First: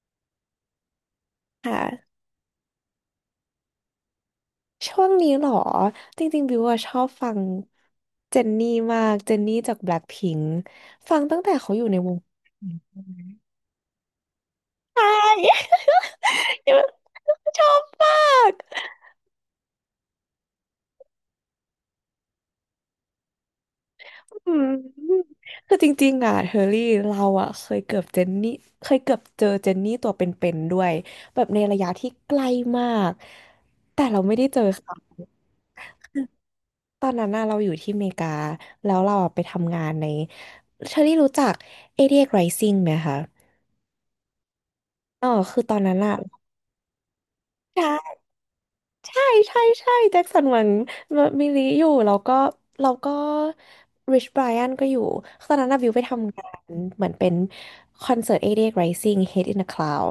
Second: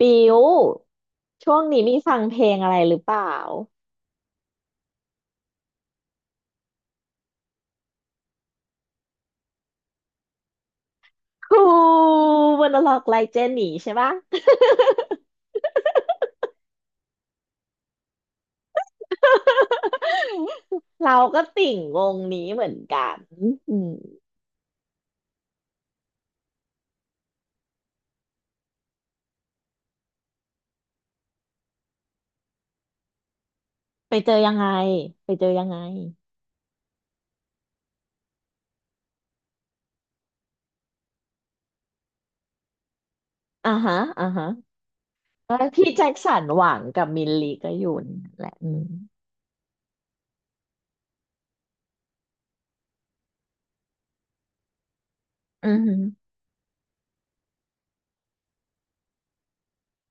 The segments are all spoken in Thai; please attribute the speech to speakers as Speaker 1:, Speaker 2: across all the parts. Speaker 1: ปิว ช่วงนี้มีฟั
Speaker 2: ค่ะ
Speaker 1: งเพลงอะไรหรือเปล่า
Speaker 2: ช่วงนี้เหรอจริงๆบิวอะชอบฟังเจนนี่มากเจนนี่จากแบล็คพิงค์ฟังตั้งแต่
Speaker 1: ฮู
Speaker 2: เขาอยู่ในวง
Speaker 1: วันละล็อกไลเจนนี่ใช่ปะ
Speaker 2: ใช่ ชอบมาก
Speaker 1: เราก็ติ่งวงนี้เหมือนกันอืม
Speaker 2: อืมคือจริงๆอ่ะเฮอรี่เราอ่ะเคยเกือบเจนนี่เคยเกือบเจอเจนนี่ตัวเป็นๆด้วยแบบในระยะที่ใกล้มากแต่
Speaker 1: ไป
Speaker 2: เรา
Speaker 1: เจ
Speaker 2: ไม่
Speaker 1: อ
Speaker 2: ได้
Speaker 1: ยัง
Speaker 2: เจอ
Speaker 1: ไง
Speaker 2: ค่ะ
Speaker 1: ไปเจอยังไง
Speaker 2: ตอนนั้นน่ะเราอยู่ที่อเมริกาแล้วเราอะไปทำงานในเชอรี่รู้จัก88 Rising ไหมคะ
Speaker 1: อ่าฮะอ่าฮะ
Speaker 2: อ๋อ
Speaker 1: เอ
Speaker 2: คือ
Speaker 1: อ
Speaker 2: ตอน
Speaker 1: พี่
Speaker 2: นั้น
Speaker 1: แจ็ค
Speaker 2: อะ
Speaker 1: สันหวังกับมิลลีก็อยู่
Speaker 2: ใช่
Speaker 1: นั่นแหละอืม
Speaker 2: ใช่ ใช่แจ็คสันหวังมิลิอยู่แล้วก็แล้วก็ริชไบรอันก็อยู่ตอน
Speaker 1: อื
Speaker 2: นั้น
Speaker 1: อ
Speaker 2: น่ะวิ
Speaker 1: หื
Speaker 2: ว
Speaker 1: อ
Speaker 2: ไปทำงานเหมือนเป็นคอนเสิร์ต88 Rising Head in the Cloud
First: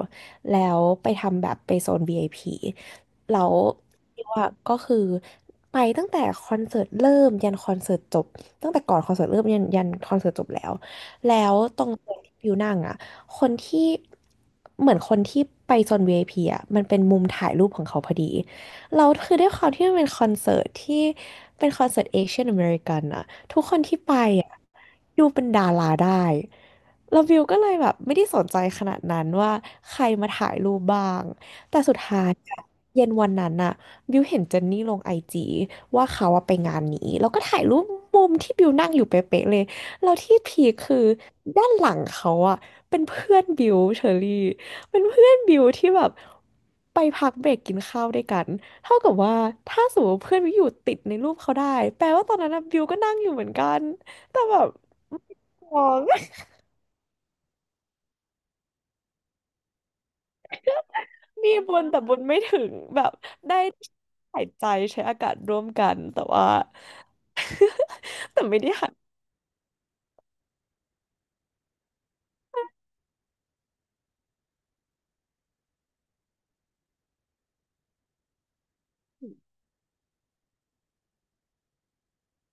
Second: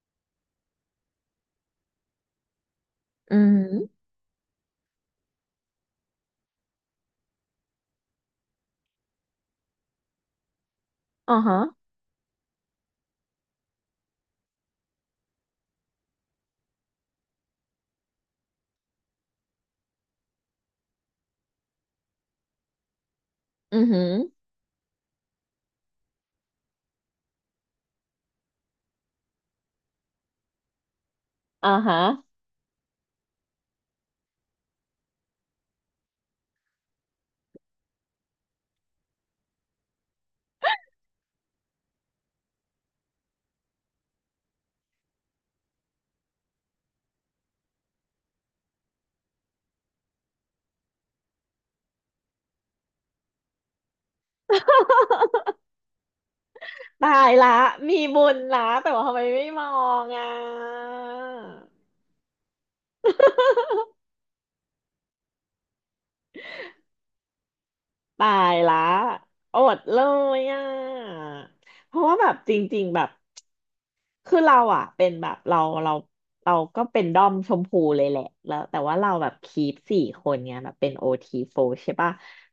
Speaker 2: แล้วไปทำแบบไปโซน VIP
Speaker 1: อื
Speaker 2: แล้
Speaker 1: อ
Speaker 2: ว
Speaker 1: หือ
Speaker 2: วิวอะก็คือไปตั้งแต่คอนเสิร์ตเริ่มยันคอนเสิร์ตจบ ตั้งแต่ก่อนคอนเสิร์ตเริ่มยันคอนเสิร์ตจบแล้ว แล้
Speaker 1: อ่าฮะ
Speaker 2: วตรงโซนที่วิวนั่งอะคนที่เหมือนคนที่ไปโซน VIP อพีอ่ะมันเป็นมุมถ่ายรูปของเขาพอดี เราคือด้วยความที่มันเป็นคอนเสิร์ตที่เป็นคอนเสิร์ตเอเชียนอเมริกันอะทุกค
Speaker 1: อื
Speaker 2: น
Speaker 1: อหื
Speaker 2: ที่
Speaker 1: อ
Speaker 2: ไปอะดูเป็นดาราได้แล้ววิวก็เลยแบบไม่ได้สนใจขนาดนั้นว่าใครมาถ่ายรูปบ้าง
Speaker 1: อ่า
Speaker 2: แต่สุ
Speaker 1: ฮะ
Speaker 2: ดท้ายอะเย็นวันนั้นอะบิวเห็นเจนนี่ลงไอจีว่าเขาอะไปงานนี้แล้วก็ถ่ายรูปมุมที่บิวนั่งอยู่เป๊ะๆเลยแล้วที่พีคคือด้านหลังเขาอะเป็นเพื่อนบิวเชอรี่เป็นเพื่อนบิวที่แบบไปพักเบรกกินข้าวด้วยกัน เท่ากับว่าถ้าสมมติเพื่อนวิวอยู่ติดในรูปเขาได้แปลว่าตอนนั้นนะวิวก็นั่งอยู่เหมือนกันแต่แบบมอง
Speaker 1: ตายละ มีบุญละแต่ว่าทำไมไม่มองอ่ะ
Speaker 2: มีบุญแต่บุญไม่ถึงแบบได้ หายใจใช้อากาศร่วมกันแต่ว่า
Speaker 1: ตา
Speaker 2: แต่
Speaker 1: ย
Speaker 2: ไม่ได้
Speaker 1: ละ
Speaker 2: หัน
Speaker 1: อดเลยอ่ะเพราะว่าแบบจริงๆแบบคือเราอ่ะเป็นแบบเราเราเราก็เป็นด้อมชมพูเลยแหละแล้วแต่ว่าเราแบบคีปสี่คนเนี้ยแบบเป็นโอทีโฟใช่ปะ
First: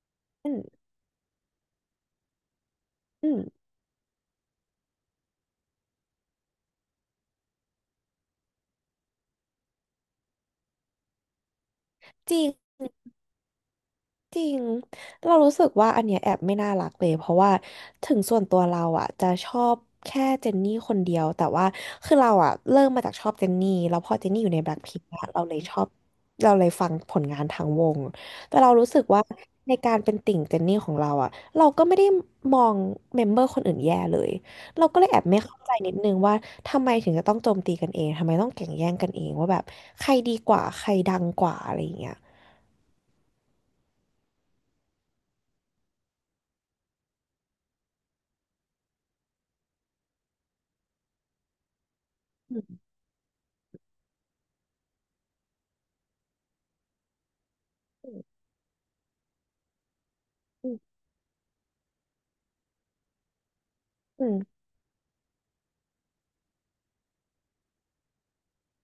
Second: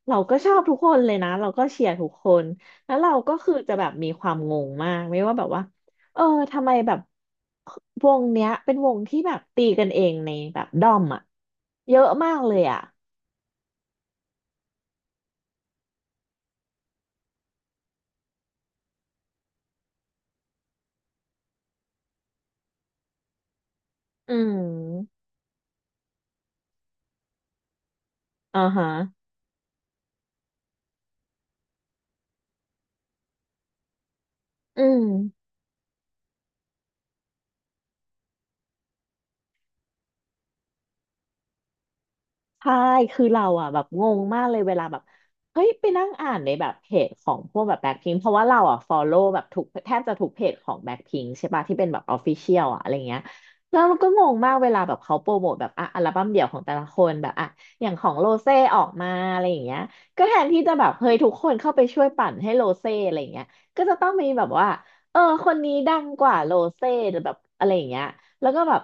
Speaker 1: เราก็ช
Speaker 2: อื
Speaker 1: อบ
Speaker 2: ม
Speaker 1: ทุกคนเลยนะเราก็เชียร์ทุกคนแล้วเรา
Speaker 2: อื
Speaker 1: ก็
Speaker 2: ม
Speaker 1: คือจะแบบมีความงงมากไม่ว่าแบบว่าเออทำไมแบบวงเนี้ยเป็นวงที่แบบตีกันเองในแบบด้อมอ่ะเยอะมา
Speaker 2: จ
Speaker 1: ก
Speaker 2: ริ
Speaker 1: เลยอ่ะ
Speaker 2: ง จริง เรารู้สึกว่าอันเนี้ยแอบไม่น่ารักเลยเพราะว่าถึงส่วนตัวเราอ่ะจะชอบแค่เจนนี่คนเดียวแต่ว่าคือเราอ่ะเริ่มมาจากชอบเจนนี่แล้วพอเจน
Speaker 1: อื
Speaker 2: นี่อยู่ในแบล็คพิงค์
Speaker 1: ม
Speaker 2: เราเลยชอบเราเลยฟังผลงานทางวงแต่
Speaker 1: อ่า
Speaker 2: เรา
Speaker 1: ฮะ
Speaker 2: รู้สึกว่าในการเป็นติ่งเจนนี่ของเราอ่ะเราก็ไม่ได้มองเมมเบอร์คนอื่นแย่เลย
Speaker 1: อื
Speaker 2: เราก็
Speaker 1: ม
Speaker 2: เลยแอบไม่เข้าใจนิดนึงว่าทำไมถึงจะต้องโจมตีกันเองทำไมต้องแข่งแย่งกันเองว่าแบบใครดีกว่าใครดังกว่าอะไรอย่างเงี้ย
Speaker 1: ใช่คือเราอ่ะแบบงงมากเลยเวลาแบบเฮ้ยไปนั่งอ่านในแบบเพจของพวกแบบแบ็คพิงเพราะว่าเราอ่ะฟอลโล่แบบทุกแทบจะทุกเพจของแบ็คพิงใช่ปะที่เป็นแบบออฟฟิเชี
Speaker 2: อื
Speaker 1: ยลอ่ะ
Speaker 2: ม
Speaker 1: อะไรเงี้ยแล้วมันก็งงมากเวลาแบบเขาโปรโมทแบบอ่ะอัลบั้มเดี่ยวของแต่ละคนแบบอ่ะอย่างของ
Speaker 2: อื
Speaker 1: โรเซ่ออกมาอะไรอย่างเงี้ยก็แทนที่จะแบบ
Speaker 2: ม
Speaker 1: เฮ้ยทุกคนเข้าไปช่วยปั่นให้โรเซ่อะไรเงี้ยก็จะต้อง
Speaker 2: อื
Speaker 1: มีแบบ
Speaker 2: ม
Speaker 1: ว่าเออคนนี้ดังกว่าโรเซ่แบบอะไรอย่างเงี้ยแล้วก็แบบ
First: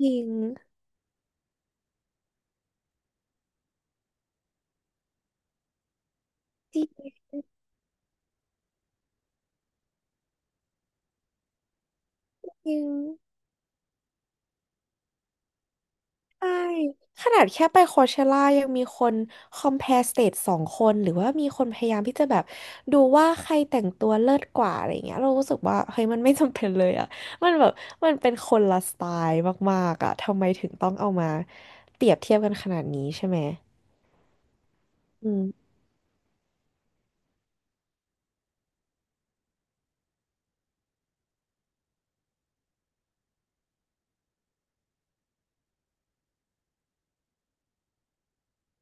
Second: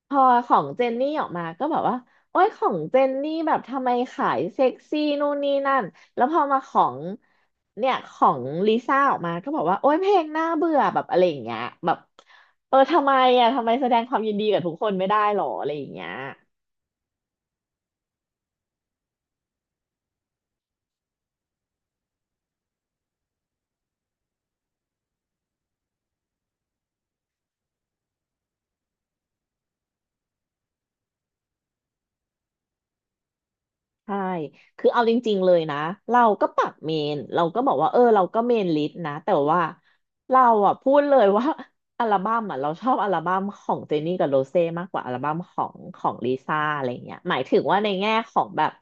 Speaker 2: จ
Speaker 1: พ
Speaker 2: ริ
Speaker 1: อ
Speaker 2: ง
Speaker 1: ของเจนนี่ออกมาก็แบบว่า โอ้ยของเจนนี่แบบทำไมขายเซ็กซี่นู่นนี่นั่นแล้วพอมาข
Speaker 2: จ
Speaker 1: อ
Speaker 2: ริ
Speaker 1: ง
Speaker 2: ง
Speaker 1: เนี่ยของลิซ่าออกมาก็บอกว่าโอ้ยเพลงน่าเบื่อแบบอะไรอย่างเงี้ยแบบ
Speaker 2: จ
Speaker 1: เออ
Speaker 2: ริง
Speaker 1: ทำไมอ่ะทำไมแสดงความยินดีกับทุกคนไม่ได้หรออะไรอย่างเงี้ย
Speaker 2: ใช่ขนาดแค่ไปโคเชล่ายังมีคนคอม p พ r e สเตทสองคนหรือว่ามีคนพยายามที่จะแบบดูว่าใครแต่งตัวเลิศกว่าอะไรเงี้ยเรารู้สึกว่าเฮ้ยมันไม่จำเป็นเลยอ่ะมันแบบมันเป็นคนละสไตล์มากๆอ่ะทำไมถึงต้องเอามาเปรียบเทียบกันขนาดนี้ใช่ไหม
Speaker 1: ใช่คือเอาจ
Speaker 2: อื
Speaker 1: ริง
Speaker 2: ม
Speaker 1: ๆเลยนะเราก็ปรับเมน เราก็บอกว่าเออเราก็เมนลิสต์นะ แต่ว่าเราอ่ะพูดเลยว่า อัลบั้มอ่ะเราชอบอัลบั้มของเจนนี่กับโรเซ่มากกว่าอัลบั้มของลิซ่าอะไรเงี้ยหมายถึงว่าในแง่ของแบบ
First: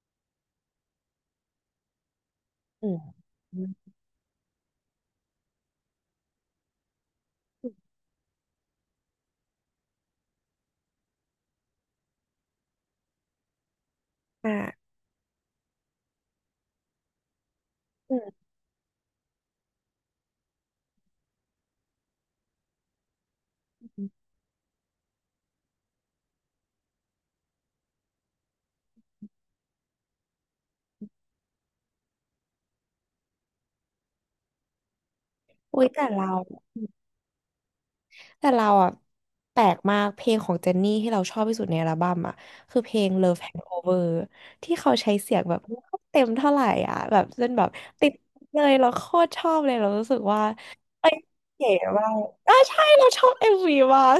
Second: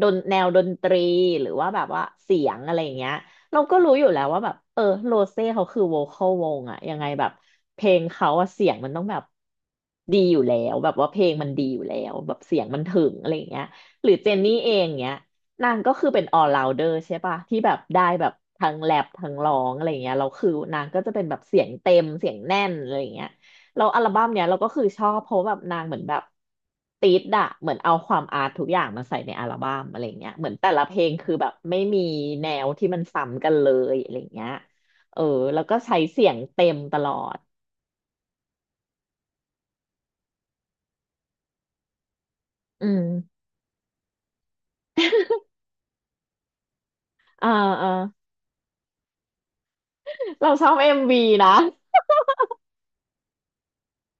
Speaker 1: ดนแนวดนตรีหรือว่าแบบว่าเสียงอะไร
Speaker 2: อืม
Speaker 1: เงี้ย
Speaker 2: อ
Speaker 1: เราก็รู้
Speaker 2: ม
Speaker 1: อยู่แล้วว่าแบบเออโรเซ่เขาคือโวคอลวงอะยังไงแบบเพลงเขาอะเสียงมันต้องแบบดีอยู่แล้วแบบว่าเพลงมันดีอยู่แล้วแบบเสียงมันถึงอะไรอย่างเงี้ย หรือเจนนี่เอ
Speaker 2: อ่ะ
Speaker 1: งเนี้ยนางก็คือเป็น all rounder ใช่ปะที่แบบได้
Speaker 2: อื
Speaker 1: แบบ
Speaker 2: ม
Speaker 1: ทั้งแรปทั้งร้องอะไรเงี้ยเราคือนางก็จะเป็นแบบเสียงเต็มเสียงแน่นอะไรเงี้ยเราอัลบั้มเนี้ยเราก็คือชอบเพราะแบบนางเหมือนแบบติดอะเหมือนเอาความอาร์ตทุกอย่างมาใส่ในอัลบั้มอะไรเงี้ยเหมือนแต่ละเพลงคือแบบไม่มีแนวที่มันซ้ำกันเลยอะไรเงี้ยเออแล้วก็
Speaker 2: อุ้ย
Speaker 1: ใช้
Speaker 2: แต่
Speaker 1: เสีย
Speaker 2: เรา
Speaker 1: งเต็มตลอด
Speaker 2: แต่เราอ่ะแปลกมากเพลงของเจนนี่ที่เราชอบที่สุดในอัลบั้มอ่ะคือ
Speaker 1: อื
Speaker 2: เพลง
Speaker 1: ม
Speaker 2: Love Hangover ที่เขาใช้เสียงแบบไม่ค่อยเต็มเท่าไหร่อ่ะแบบเล่
Speaker 1: อ่า
Speaker 2: นแบบ
Speaker 1: อ่า
Speaker 2: ติดเลยเราโคตรชอบเลยเรารู้สึกว่า
Speaker 1: เราชอบเอ็มวีนะ
Speaker 2: เก๋มากอ่ะใช่เราชอบเอ็มวีมาก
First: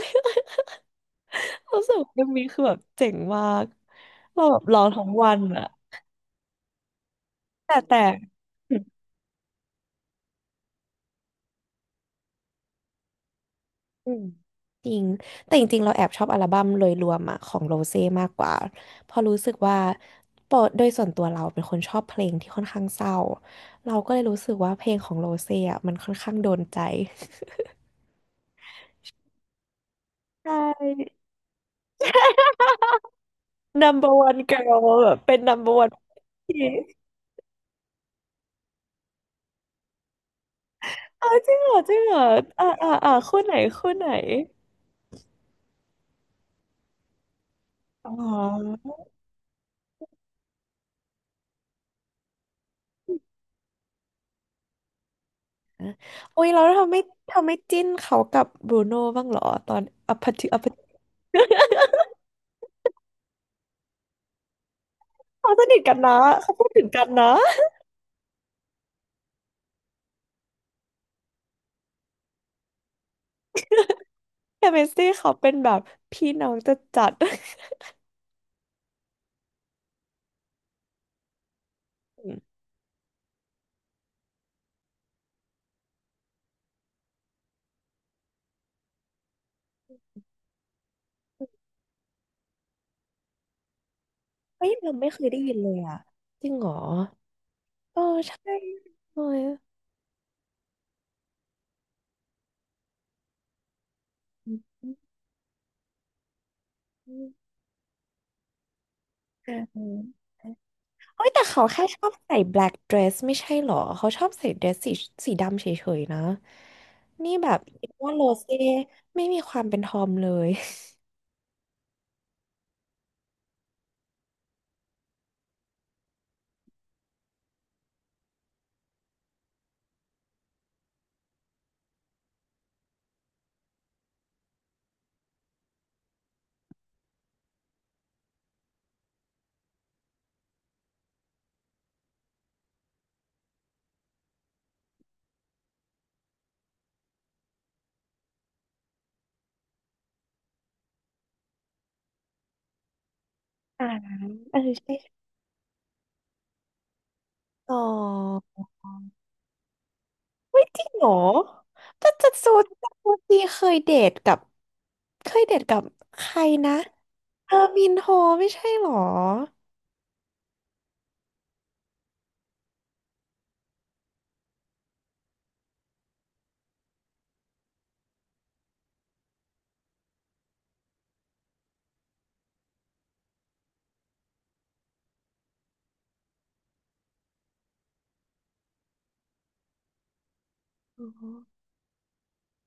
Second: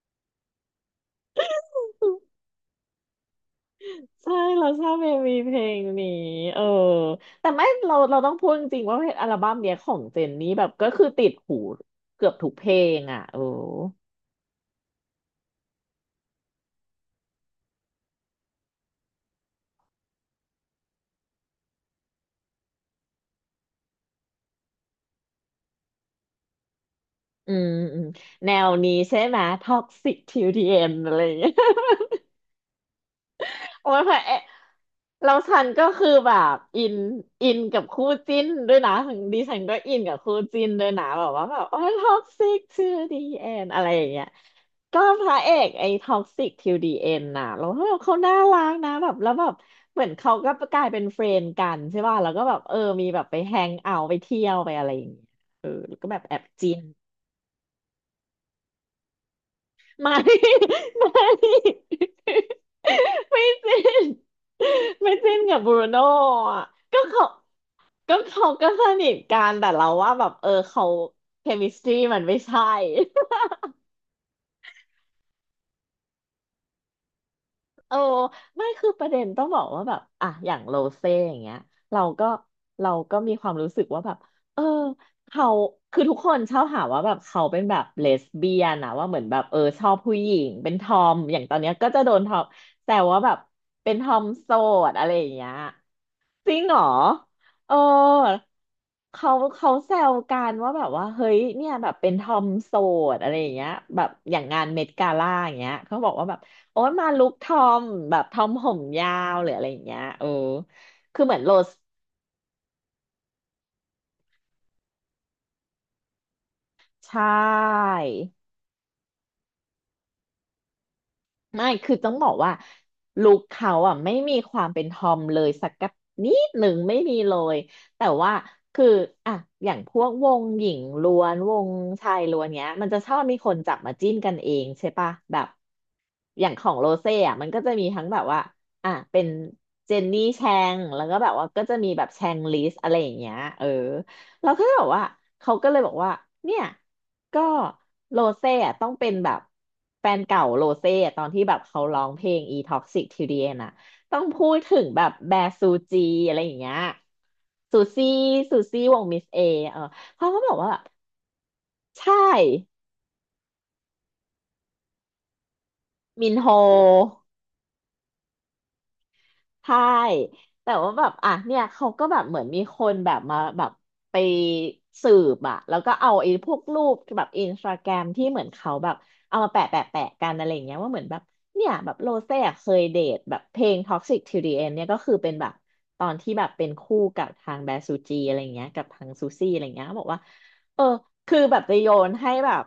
Speaker 2: รู้สึกว่าเอ็มวีคือแบบเจ๋งมาก
Speaker 1: ใช่
Speaker 2: เราแบบ
Speaker 1: เรา
Speaker 2: ร้
Speaker 1: ช
Speaker 2: อง
Speaker 1: อบ
Speaker 2: ทั้
Speaker 1: เม
Speaker 2: งวั
Speaker 1: มี
Speaker 2: น
Speaker 1: เพล
Speaker 2: อ่ะ
Speaker 1: งนี้เออแต่ไม่
Speaker 2: แต่
Speaker 1: เรา
Speaker 2: แต่
Speaker 1: เราต้องพูดจริงๆว่าเพลงอัลบั้มเนี้ยของเจนนี่แบบก็คือติดหูเกือบทุกเพลงอ่ะเออ
Speaker 2: อืมจริงแต่จริงๆเราแอบชอบอัลบั้มโดยรวมอะของโรเซ่มากกว่าเพราะรู้สึกว่าปอโดยส่วนตัวเราเป็นคนชอบเพลงที่ค่อนข้างเศร้าเราก็เลยรู้สึกว่าเพลงของโรเซ่อะมันค่อนข้างโดนใจ
Speaker 1: อืมอืมแนวนี้ใช่ไหมท็อกซิกทิ ว
Speaker 2: ใช่
Speaker 1: ดีเอ็นอะไรอย่างเงี้ย โอ้ย
Speaker 2: number
Speaker 1: ค่ะเอ๊ะ
Speaker 2: one girl แบบ
Speaker 1: เรา
Speaker 2: เป็น
Speaker 1: ฉัน
Speaker 2: number
Speaker 1: ก็
Speaker 2: one
Speaker 1: คือแบบ
Speaker 2: ที่
Speaker 1: อินอินกับคู่จิ้นด้วยนะดิฉันก็อินกับคู่จิ้นด้วยนะแบ
Speaker 2: อ้า
Speaker 1: บ
Speaker 2: ว
Speaker 1: ว่า
Speaker 2: จริ
Speaker 1: แบ
Speaker 2: ง
Speaker 1: บ
Speaker 2: เหร
Speaker 1: โอ้
Speaker 2: อ
Speaker 1: ย
Speaker 2: จริง
Speaker 1: ท็
Speaker 2: เห
Speaker 1: อ
Speaker 2: รอ
Speaker 1: กซิก
Speaker 2: อ่า
Speaker 1: ทู
Speaker 2: อ่าอ่า
Speaker 1: ดี
Speaker 2: คู่
Speaker 1: เอ็
Speaker 2: ไหน
Speaker 1: นอะไร
Speaker 2: คู่
Speaker 1: อ
Speaker 2: ไห
Speaker 1: ย่า
Speaker 2: น
Speaker 1: งเงี้ยก็พระเอกไอ้ท็อกซิกทูดีเอ็นน่ะเราแบบ
Speaker 2: อ๋
Speaker 1: เขาน่ารัก
Speaker 2: อ
Speaker 1: นะแบบแล้วแบบเหมือนเขาก็กลายเป็นเฟรนด์กันใช่ป่ะแล้วก็แบบเออมีแบบไปแฮงเอาท์ไปเที่ยวไปอะไรอย่างเงี้ยเออแล้วก็แบบแอบ
Speaker 2: อุ้ยเรา
Speaker 1: จิ้น
Speaker 2: ทำไม่ทำไม่จิ้นเขากับบรูโน่บ้างเหรอตอนอ
Speaker 1: ไม่
Speaker 2: พพทิอพพ ทิ
Speaker 1: ไม่ ไม่จริ้น ไม่จิ้น
Speaker 2: เขา
Speaker 1: กับ
Speaker 2: ส
Speaker 1: บรู
Speaker 2: นิทกัน
Speaker 1: โน่
Speaker 2: นะเขา
Speaker 1: อะ
Speaker 2: พูดถึง
Speaker 1: ก็
Speaker 2: กัน
Speaker 1: เขา
Speaker 2: นะ
Speaker 1: ก็เขาก็สนิทกันแต่เราว่าแบบเออเขาเคมิสตรีมันไม่ใช่
Speaker 2: แต่เมสซี่เขาเป็นแบบพี่น้องจะจัด
Speaker 1: โอ้ไม่คือประเด็นต้องบอกว่าแบบอ่ะอย่างโรเซ่อย่างเงี้ยเรา
Speaker 2: ๆ
Speaker 1: ก็
Speaker 2: อืม
Speaker 1: เราก็มีความรู้สึกว่าแบบเออเขาคือทุกคนชอบหาว่าแบบเขาเป็นแบบเลสเบี้ยนนะว่าเหมือนแบบเออชอบผู้หญิงเป็นทอมอย่างตอนเนี้ยก็จะโดนทอมแต่ว่าแบบเป็นทอมโส
Speaker 2: เฮ้ยเรา
Speaker 1: ดอะ
Speaker 2: ไม่
Speaker 1: ไร
Speaker 2: เค
Speaker 1: อ
Speaker 2: ย
Speaker 1: ย่าง
Speaker 2: ได้
Speaker 1: เงี้ย
Speaker 2: ยินเลยอ่ะจ
Speaker 1: จ
Speaker 2: ริง
Speaker 1: ริง
Speaker 2: เหร
Speaker 1: เห
Speaker 2: อ
Speaker 1: รอเออ
Speaker 2: เออใช่เลยอ้
Speaker 1: เขา
Speaker 2: ย
Speaker 1: แซวกันว่าแบบว่าเฮ้ยเนี่ยแบบเป็นทอมโสดอะไรอย่างเงี้ยแบบอย่างงานเมดกาล่าอย่างเงี้ยเขาบอกว่าแบบโอ้ยมาลุคทอมแบบทอมผมยาวหรื
Speaker 2: เอ
Speaker 1: อ
Speaker 2: อ
Speaker 1: อะไรอย่างเงี้ยเออคือ
Speaker 2: เอ้ย
Speaker 1: เหมือ
Speaker 2: แต่
Speaker 1: นโร
Speaker 2: เขา
Speaker 1: ส
Speaker 2: แค่ชอบใส่ black dress ไม่ใช่เหรอเขาชอบใส่เดรสสีสีดำเฉยๆนะ
Speaker 1: ใช่
Speaker 2: นี่แบบคิดว่าโรเซ่ไม่มีความเป็นทอมเลย
Speaker 1: ไม่คือต้องบอกว่าลุคเขาอ่ะไม่มีความเป็นทอมเลยสักกับนิดหนึ่งไม่มีเลย แต่ว่าคืออ่ะอย่างพวกวงหญิงล้วนวงชายล้วนเนี้ยมันจะชอบมีคนจับมาจิ้นกันเองใช่ปะแบบอย่างของโรเซ่อ่ะมันก็จะมีทั้งแบบว่าเป็นเจนนี่แชงแล้วก็แบบว่าก็จะมีแบบแชงลิสอะไรอย่างเงี้ยเออ เราก็เลยบอกว่าเขาก็เลยบอกว่าเนี่ยก็โรเซ่อะต้องเป็นแบบแฟนเก่าโรเซ่อะตอนที่แบบเขาร้องเพลง E Toxic Till the End อะ
Speaker 2: อ่า
Speaker 1: ต้องพู
Speaker 2: เอ
Speaker 1: ด
Speaker 2: อ
Speaker 1: ถึง
Speaker 2: ใช่
Speaker 1: แบบแบร์ซูจีอะไรอย่างเงี้ย
Speaker 2: อ๋
Speaker 1: ซูซี่
Speaker 2: อ
Speaker 1: วงมิสเอเออเขาก็บอกว่า
Speaker 2: จริงเหรอแต่จั
Speaker 1: ใช่
Speaker 2: ดซูจัดซูจีเคยเดทกับเคยเดทกับใค
Speaker 1: มิน
Speaker 2: ร
Speaker 1: โฮ
Speaker 2: นะ เออมินโฮไม่ใช่เหรอ
Speaker 1: ใช่แต่ว่าแบบอ่ะเนี่ยเขาก็แบบเหมือนมีคนแบบมาแบบไปสืบอ่ะแล้วก็เอาไอ้พวกรูปแบบอินสตาแกรมที่เหมือนเขาแบบเอามาแปะกันอะไรอย่างเงี้ยว่าเหมือนแบบเนี่ยแบบโรเซ่อะเคยเดทแบบเพลง Toxic Till the End เนี่ยก็คือเป็นแบบตอนที่แบบเป็นคู่กับทางแบซูจีอะไรอย่างเงี้ยกับทางซูซี่อะไรอย่างเงี้ยเขาบอกว่าเออ
Speaker 2: อ๋อ
Speaker 1: คือแบบจะโยนให้แบบ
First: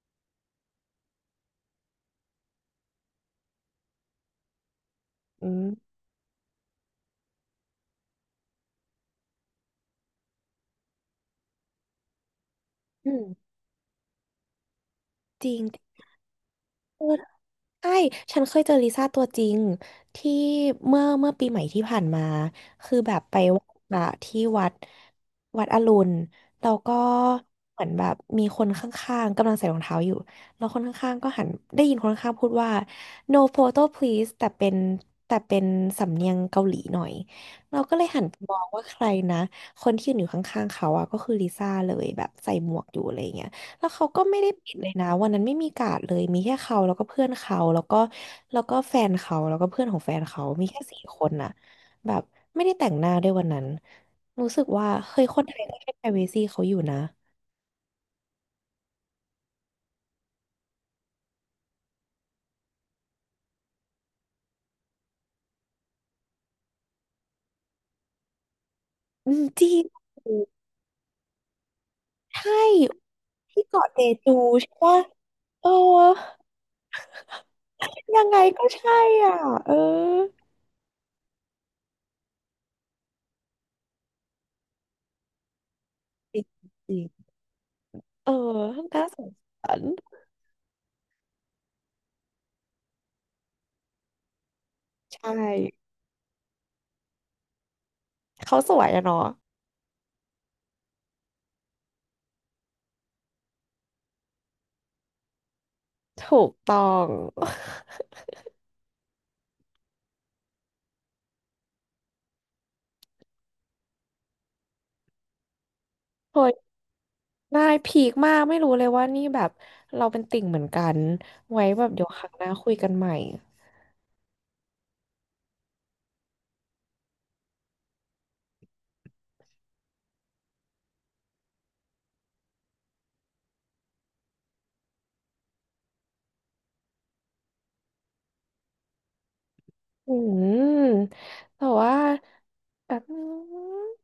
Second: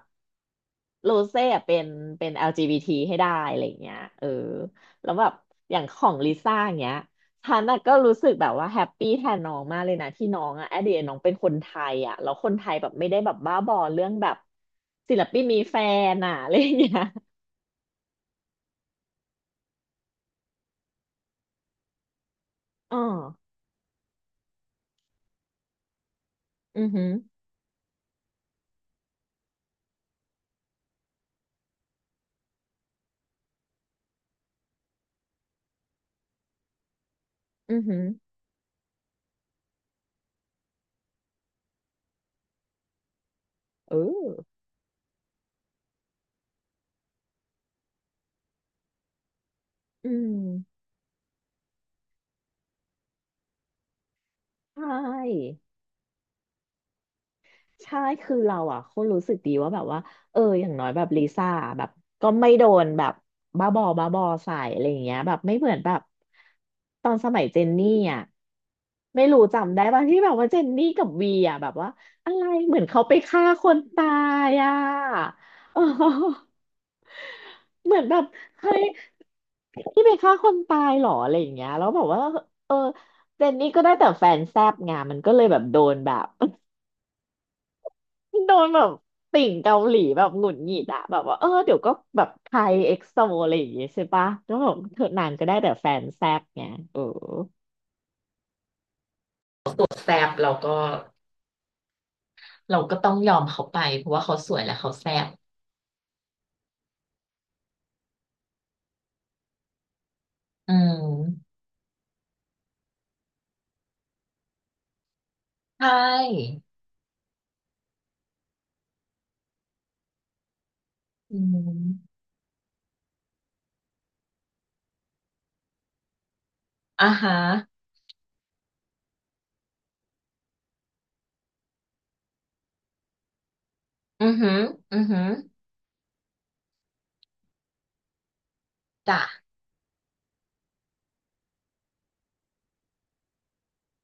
Speaker 1: โรเซ่อะเป็นLGBT ให้ได้อะไรอย่างเงี้ยเออ แล้วแบบ
Speaker 2: อื
Speaker 1: อย่างข
Speaker 2: ม
Speaker 1: องลิซ่าอย่างเงี้ยฉันน่ะก็รู้สึกแบบว่าแฮปปี้แทนน้องมากเลยนะที่น้องอะแอดเดยน้องเป็นคนไทยอะแล้วคนไทยแบบไม่
Speaker 2: อื
Speaker 1: ได้
Speaker 2: ม
Speaker 1: แบบบ้าบอเรื่องแบบศิลปิน
Speaker 2: จริ
Speaker 1: มี
Speaker 2: ง
Speaker 1: แฟนอะอะไรอย่างเงี้ย
Speaker 2: ใช่ ฉันเคยเจอลิซ่าตัวจริงที่เมื่อปีใหม่ที่ผ่านมา
Speaker 1: อ๋
Speaker 2: คื
Speaker 1: อ
Speaker 2: อแบบไปไหว้พระที่วัดวัดอรุณแล้ว
Speaker 1: อือ
Speaker 2: ก็
Speaker 1: หือ
Speaker 2: เหมือนแบบมีคนข้างๆกำลังใส่รองเท้าอยู่แล้วคนข้างๆก็หันได้ยินคนข้างๆพูดว่า no photo please แต่เป็นสำเนียงเกาหลีหน่อย
Speaker 1: อื
Speaker 2: เรา
Speaker 1: อ
Speaker 2: ก็
Speaker 1: หื
Speaker 2: เล
Speaker 1: อ
Speaker 2: ยหันไปมองว่าใครนะคนที่ยืนอยู่ข้างๆเขาอะก็คือลิซ่าเลยแบบใส่หมวกอยู่อะไรอย่างเงี้ย แล้ว
Speaker 1: เอ
Speaker 2: เขาก็
Speaker 1: อ
Speaker 2: ไม่ได้ปิดเลยนะวันนั้นไม่มีการ์ดเลยมีแค่เขาแล้วก็เพื่อนเขาแล้วก็แฟนเขาแล้วก็เพื่อนของ
Speaker 1: อื
Speaker 2: แฟน
Speaker 1: ม
Speaker 2: เขามีแค่สี่คนน่ะแบบไม่ได้แต่งหน้าด้วยวันนั้นรู้สึก
Speaker 1: ใช
Speaker 2: ว่าเฮ้ยคนไท
Speaker 1: ่
Speaker 2: ยก็ให้ privacy เขาอยู่นะ
Speaker 1: ใช่คือเราอ่ะโคตรรู้สึกดีว่าแบบว่าเอออย่างน้อยแบบลิซ่าแบบก็ไม่โดนแบบบ้าบอใส่อะไรอย่างเงี้ยแบบไม่เหมือนแบบตอนสมัยเจนนี่อ่ะไม่
Speaker 2: อื
Speaker 1: รู้
Speaker 2: มจริ
Speaker 1: จำได้
Speaker 2: ง
Speaker 1: ป่ะที่แบบว่าเจนนี่กับวีอ่ะแบบว่าอะไร
Speaker 2: ใช
Speaker 1: เหมือน
Speaker 2: ่
Speaker 1: เขาไปฆ่าค
Speaker 2: ที่
Speaker 1: น
Speaker 2: เกาะเจ
Speaker 1: ตา
Speaker 2: จู
Speaker 1: ยอ่ะ
Speaker 2: ใช่ปะเออ
Speaker 1: เออเหมือนแบ
Speaker 2: ยั
Speaker 1: บ
Speaker 2: งไงก็
Speaker 1: เฮ้ย
Speaker 2: ใช่อ่ะเออ
Speaker 1: ที่ไปฆ่าคนตายเหรออะไรอย่างเงี้ยแล้วบอกว่าเออเจนนี่ก็ได้แต่แฟนแซบไงมันก็เลยแบบโดนแบบ
Speaker 2: จริงจริงเออ
Speaker 1: โดนแบบ
Speaker 2: น่าสง
Speaker 1: ติ่ง
Speaker 2: สา
Speaker 1: เกา
Speaker 2: ร
Speaker 1: หลีแบบหงุดหงิดอะแบบว่าเออเดี๋ยวก็แบบไทยเอ็กโซอะไรอย่างเงี้ยใช่ปะแล้วแบบเธอนา
Speaker 2: ใช่
Speaker 1: งก็ได้แต่แฟนแซบไงเออ
Speaker 2: เขาสวยอะเนาะ
Speaker 1: แซบเราก็ต้องยอมเขาไปเพราะว่าเขาสวยและเขาแซบ
Speaker 2: ถูกต้อง
Speaker 1: อืมใช
Speaker 2: โอ้ย
Speaker 1: ่
Speaker 2: ได้พีคมากไม่รู้เลยว่านี่แบบเราเป็นติ่งเหมือนกัน
Speaker 1: อื
Speaker 2: ไว้แบบเดี๋ยว
Speaker 1: ม
Speaker 2: ครั้งหน้าคุยกันใหม่
Speaker 1: อ่าฮะอือหืออือหือจ้ะ
Speaker 2: อืมแต่ว่าแบบนึง